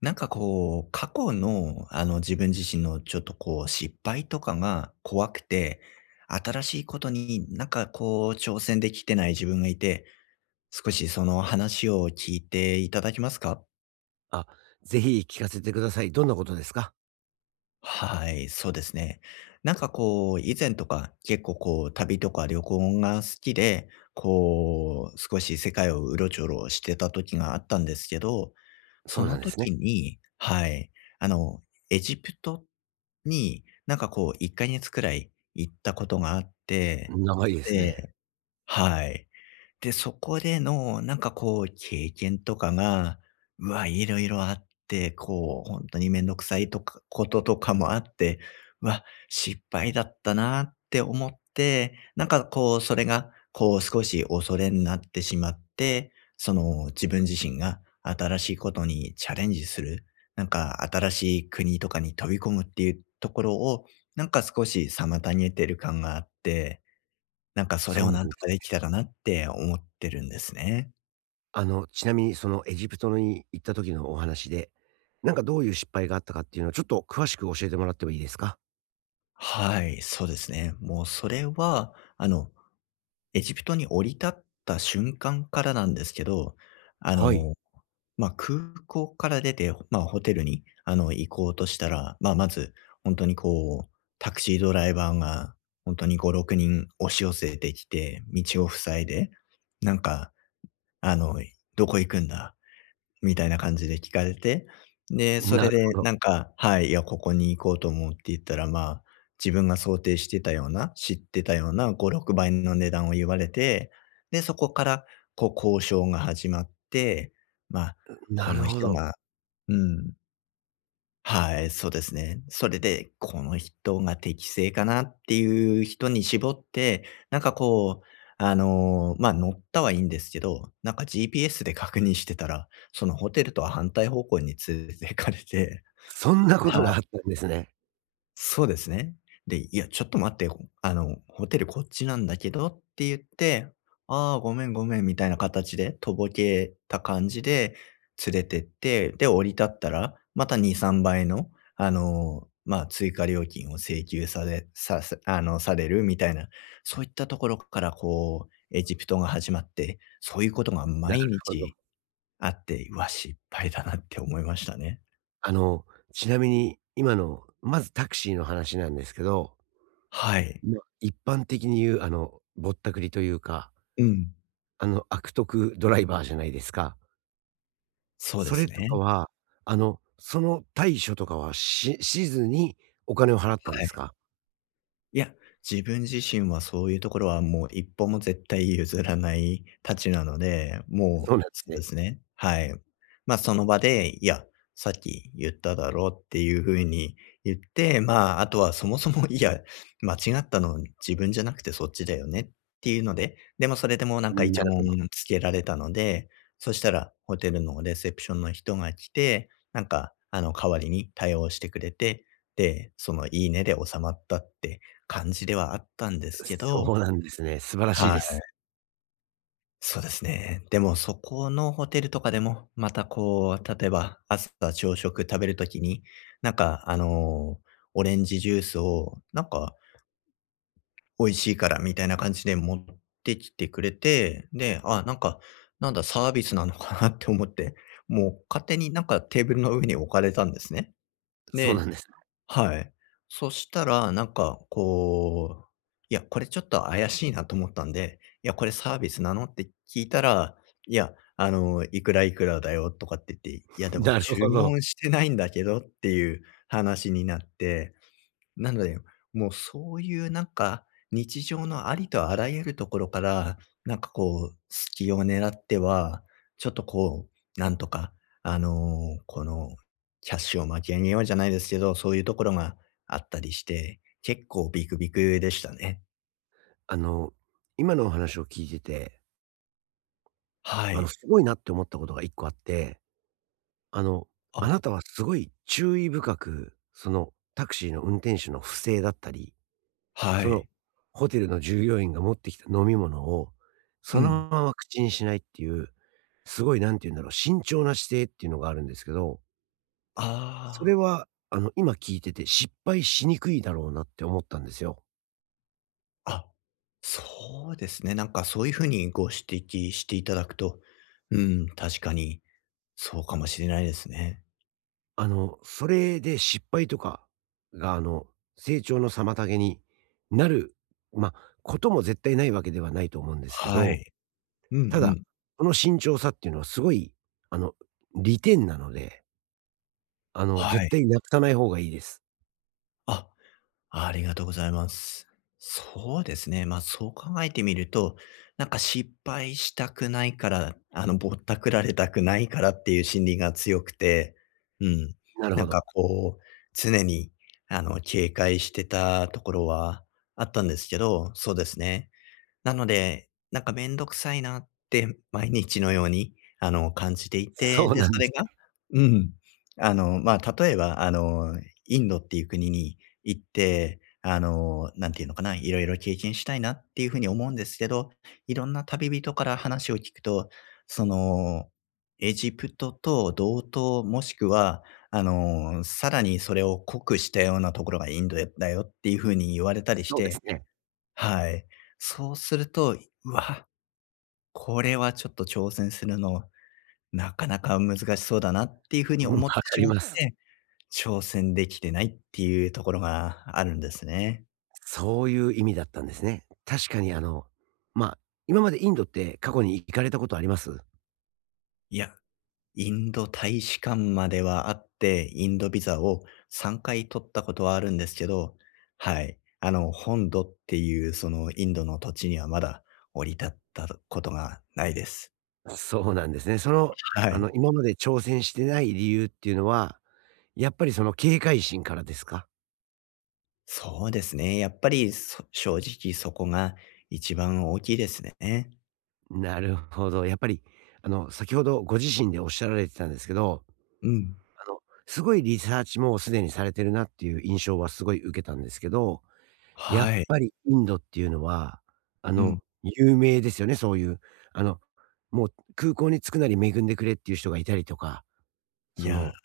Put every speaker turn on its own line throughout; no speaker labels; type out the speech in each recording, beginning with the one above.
なんかこう、過去の自分自身のちょっとこう失敗とかが怖くて、新しいことになんかこう挑戦できてない自分がいて、少しその話を聞いていただけますか？
あ、ぜひ聞かせてください。どんなことですか？
はい、そうですね。なんかこう、以前とか結構こう、旅とか旅行が好きで、こう、少し世界をうろちょろしてた時があったんですけど、
そ
そ
うな
の
んですね。
時に、はい、あの、エジプトになんかこう、1ヶ月くらい行ったことがあって、
長いです
で、
ね。
はい。で、そこでのなんかこう経験とかが、うわ、いろいろあって、こう、本当にめんどくさいとかこととかもあって、うわ、失敗だったなって思って、なんかこう、それが、こう少し恐れになってしまって、その自分自身が新しいことにチャレンジする、なんか新しい国とかに飛び込むっていうところを、なんか少し妨げてる感があって、なんかそれ
そう
を
なん
なんと
で
かで
す。
きたらなって思ってるんですね。
ちなみにそのエジプトに行った時のお話で、なんかどういう失敗があったかっていうのをちょっと詳しく教えてもらってもいいですか？
はい、そうですね。もうそれは、エジプトに降り立った瞬間からなんですけど、あ
はい。
の、まあ、空港から出て、まあ、ホテルに、行こうとしたら、まあ、まず本当にこう、タクシードライバーが本当に5、6人押し寄せてきて、道を塞いで、なんか、あの、「どこ行くんだ？」みたいな感じで聞かれて、で、そ
な
れ
るほ
で
ど。
なんか、はい、いや、ここに行こうと思うって言ったら、まあ、自分が想定してたような、知ってたような5、6倍の値段を言われて、で、そこからこう交渉が始まって、まあ、
な
こ
る
の
ほ
人
ど。
がうん。はい、そうですね。それで、この人が適正かなっていう人に絞って、なんかこう、まあ、乗ったはいいんですけど、なんか GPS で確認してたら、そのホテルとは反対方向に連れて行かれて、
そんなこと
は
があ
い。
ったんですね。
そうですね。で、いや、ちょっと待ってこあの、ホテルこっちなんだけどって言って、ああ、ごめんごめんみたいな形で、とぼけた感じで連れてって、で、降り立ったら、また2、3倍の、まあ、追加料金を請求されささあの、されるみたいな、そういったところからこう、エジプトが始まって、そういうことが
な
毎
るほど。
日あって、うわ、失敗だなって思いましたね。
あの、ちなみに今の、まずタクシーの話なんですけど、
はい。
一般的に言うぼったくりというか、
うん、
悪徳ドライバーじゃないですか。
そうで
それ
す
とか
ね。
は、その対処とかはししずにお金を払ったんで
は
す
い。
か？
いや、自分自身はそういうところはもう一歩も絶対譲らないたちなので、も
そう
う、
なんで
そ
す
うで
ね。
すね。はい。その場で、いや、さっき言っただろうっていう風に言って、まあ、あとはそもそも、いや、間違ったの自分じゃなくてそっちだよねっていうので、でもそれでもなん
う
か
ん、
イチ
な
ャ
る
モ
ほど。
ンつけられたので、そしたらホテルのレセプションの人が来て、なんか代わりに対応してくれて、で、その、いいねで収まったって感じではあったんですけ
そ
ど、
うなんですね。素晴らしい
はい。
です。
そうですね。でもそこのホテルとかでも、またこう、例えば朝食食べるときに、なんかオレンジジュースをなんか美味しいからみたいな感じで持ってきてくれて、で、あ、なんか、なんだサービスなのかなって思って、もう勝手になんかテーブルの上に置かれたんですね。
そうな
で、
んです。
はい。そしたら、なんかこう、いや、これちょっと怪しいなと思ったんで、いや、これサービスなのって聞いたら、いや、いくらいくらだよとかって言って、いや、でも
なる
注
ほど。
文してないんだけどっていう話になって、なので、もうそういうなんか、日常のありとあらゆるところから、なんかこう、隙を狙っては、ちょっとこう、なんとか、あの、この、キャッシュを巻き上げようじゃないですけど、そういうところがあったりして、結構ビクビクでしたね。
あの、今のお話を聞いてて、
はい。
すごいなって思ったことが一個あって、あの、あ
あ、
なたはすごい注意深く、そのタクシーの運転手の不正だったり、
は
その
い。
ホテルの従業員が持ってきた飲み物を、そ
うん。
のまま口にしないっていうすごい何て言うんだろう、慎重な姿勢っていうのがあるんですけど、それ
あ
は今聞いてて失敗しにくいだろうなって思ったんですよ。
あ、あ、そうですね。なんかそういうふうにご指摘していただくと、うん、確かにそうかもしれないですね。
それで失敗とかが、成長の妨げになる、まあ、ことも絶対ないわけではないと思うんですけ
は
ど、
い。うん
た
う
だ、
ん。
この慎重さっていうのはすごい、あの、利点なので、
は
絶
い。
対なくさない方がいいです。
あ、ありがとうございます。そうですね。まあ、そう考えてみると、なんか失敗したくないから、ぼったくられたくないからっていう心理が強くて、うん。
なる
な
ほ
んか
ど。
こう、常に、警戒してたところはあったんですけど、そうですね。なので、なんかめんどくさいなって毎日のように、感じてい
そ
て、
う
で、
なん
そ
で
れ
す
が
ね。
うん。まあ、例えば、インドっていう国に行って、なんていうのかな、いろいろ経験したいなっていうふうに思うんですけど、いろんな旅人から話を聞くと、その、エジプトと同等、もしくは、さらにそれを濃くしたようなところがインドだよっていうふうに言われたりし
そうです
て、
ね。
はい。そうすると、うわ、これはちょっと挑戦するの、なかなか難しそうだなっていう風に
うん、わ
思って
か
し
り
まっ
ます。
て、挑戦できてないっていうところがあるんですね。
そういう意味だったんですね。確かにまあ、今までインドって過去に行かれたことあります？
いや、インド大使館まではあって、インドビザを3回取ったことはあるんですけど、はい。本土っていうそのインドの土地にはまだ降り立ったことがないです。
そうなんですね。
はい。
今まで挑戦してない理由っていうのは、やっぱりその警戒心からですか？
そうですね。やっぱり、正直そこが一番大きいですね。
なるほど。やっぱり、先ほどご自身でおっしゃられてたんですけど、
うん。
あの、すごいリサーチもすでにされてるなっていう印象はすごい受けたんですけど、やっ
は
ぱ
い。
りインドっていうのは、
うん。
有名ですよね、そういう。あの、もう空港に着くなり恵んでくれっていう人がいたりとか、
い
そ
や、
の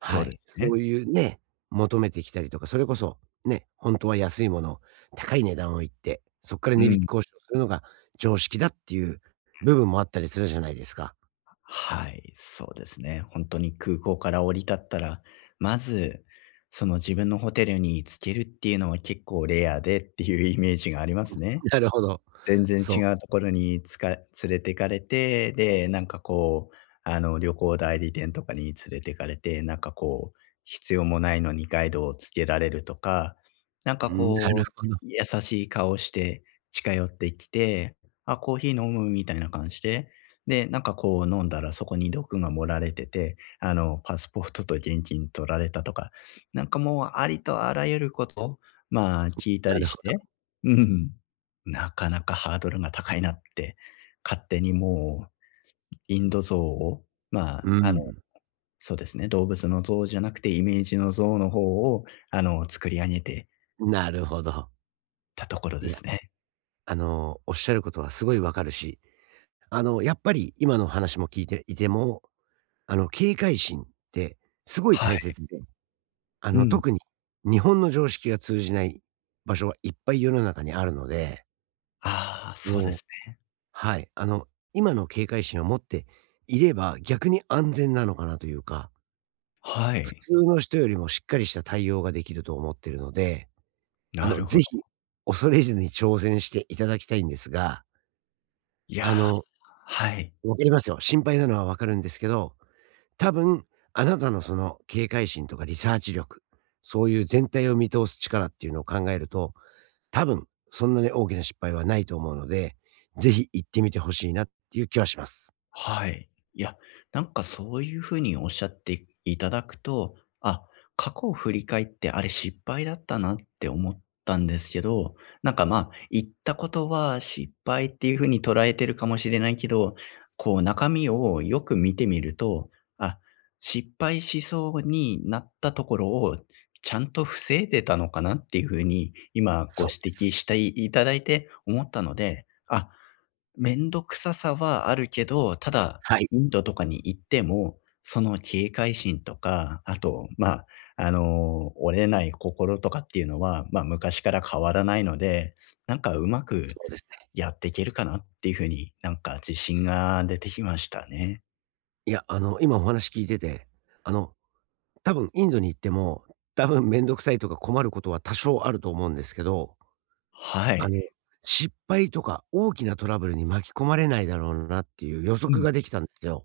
そうで
い、
す
そう
ね。
いうね、求めてきたりとか、それこそ、ね、本当は安いものを高い値段を言って、そこから
う
値引き
ん。
交渉するのが常識だっていう部分もあったりするじゃないですか。
はい、そうですね。本当に空港から降り立ったら、まず、その自分のホテルに着けるっていうのは結構レアでっていうイメージがありますね。
なるほど。
全然
そ
違う
う。
ところに連れてかれて、で、なんかこう、旅行代理店とかに連れてかれて、なんかこう、必要もないのにガイドをつけられるとか、なん
う
か
ん、なる
こう、
ほど、
優しい顔して近寄ってきて、あ、コーヒー飲むみたいな感じで、で、なんかこう飲んだらそこに毒が盛られてて、パスポートと現金取られたとか、なんかもうありとあらゆること、まあ聞いた
な
り
るほ
して、
ど。
うん。なかなかハードルが高いなって、勝手にもう、インド象を、まあ、
うん、
そうですね、動物の像じゃなくて、イメージの像の方を、作り上げて
なるほど。
たところ
い
で
や、
すね。
おっしゃることはすごいわかるし、やっぱり今の話も聞いていても、警戒心ってすごい
は
大
い。
切で、
うん。
特に日本の常識が通じない場所はいっぱい世の中にあるので、
ああ、そうで
もう
すね。
はい、今の警戒心を持っていれば、逆に安全なのかなというか、
は
普
い。
通の人よりもしっかりした対応ができると思ってるので、
なるほ
ぜ
ど。
ひ恐れずに挑戦していただきたいんですが、
いや
あの、
ー、はい。
分かりますよ。心配なのは分かるんですけど、多分、あなたのその警戒心とかリサーチ力、そういう全体を見通す力っていうのを考えると、多分、そんなに大きな失敗はないと思うので、ぜひ行ってみてほしいなっていう気はします。
はい。いや、なんかそういうふうにおっしゃっていただくと、あ、過去を振り返ってあれ失敗だったなって思ったんですけど、なんかまあ、言ったことは失敗っていうふうに捉えてるかもしれないけど、こう中身をよく見てみると、あ、失敗しそうになったところをちゃんと防いでたのかなっていうふうに今ご
そ
指
うです。
摘していただいて思ったので、めんどくささはあるけど、ただ、
はい。
インドとかに行っても、その警戒心とか、あと、折れない心とかっていうのは、まあ、昔から変わらないので、なんかうまく
そうですね。
やっていけるかなっていう風に、なんか自信が出てきましたね。
いや、今お話聞いてて、あの、多分インドに行っても、多分めんどくさいとか困ることは多少あると思うんですけど、
は
あ
い。
の、失敗とか大きなトラブルに巻き込まれないだろうなっていう予
う
測
ん、
ができたんですよ。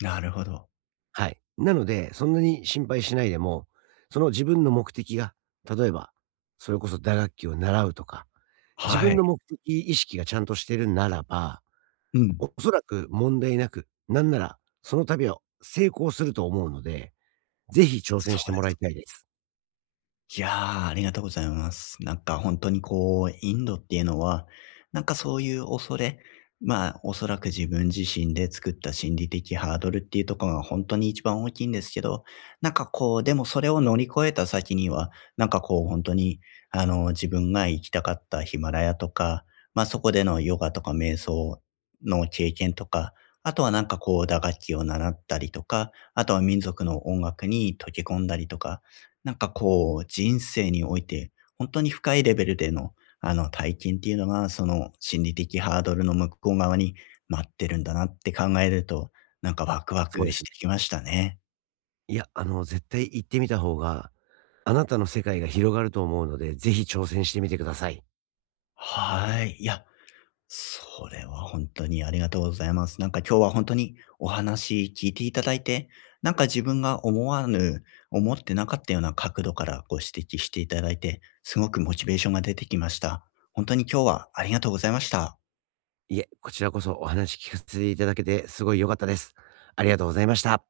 なるほど。
はい。なので、そんなに心配しないでも、その自分の目的が、例えば、それこそ打楽器を習うとか、自
は
分
い。
の目的意識がちゃんとしてるならば、
うん。
おそらく問題なく、なんなら、その旅は成功すると思うので、ぜひ挑戦
そ
して
うで
もら
す。
いたいです。
いやー、ありがとうございます。なんか本当にこう、インドっていうのは、なんかそういう恐れ、まあ、おそらく自分自身で作った心理的ハードルっていうところが本当に一番大きいんですけど、なんかこう、でもそれを乗り越えた先には、なんかこう本当に、自分が行きたかったヒマラヤとか、ま、そこでのヨガとか瞑想の経験とか、あとはなんかこう打楽器を習ったりとか、あとは民族の音楽に溶け込んだりとか、なんかこう、人生において、本当に深いレベルでの、体験っていうのが、その心理的ハードルの向こう側に待ってるんだなって考えると、なんかワクワ
そう
ク
です
し
ね。
てきましたね。
いや、絶対行ってみた方が、あなたの世界が広がると思うので、ぜひ挑戦してみてください。
はい。いや、それは本当にありがとうございます。なんか今日は本当にお話聞いていただいて、なんか自分が思わぬ思ってなかったような角度からご指摘していただいて、すごくモチベーションが出てきました。本当に今日はありがとうございました。
いえ、こちらこそお話聞かせていただけて、すごい良かったです。ありがとうございました。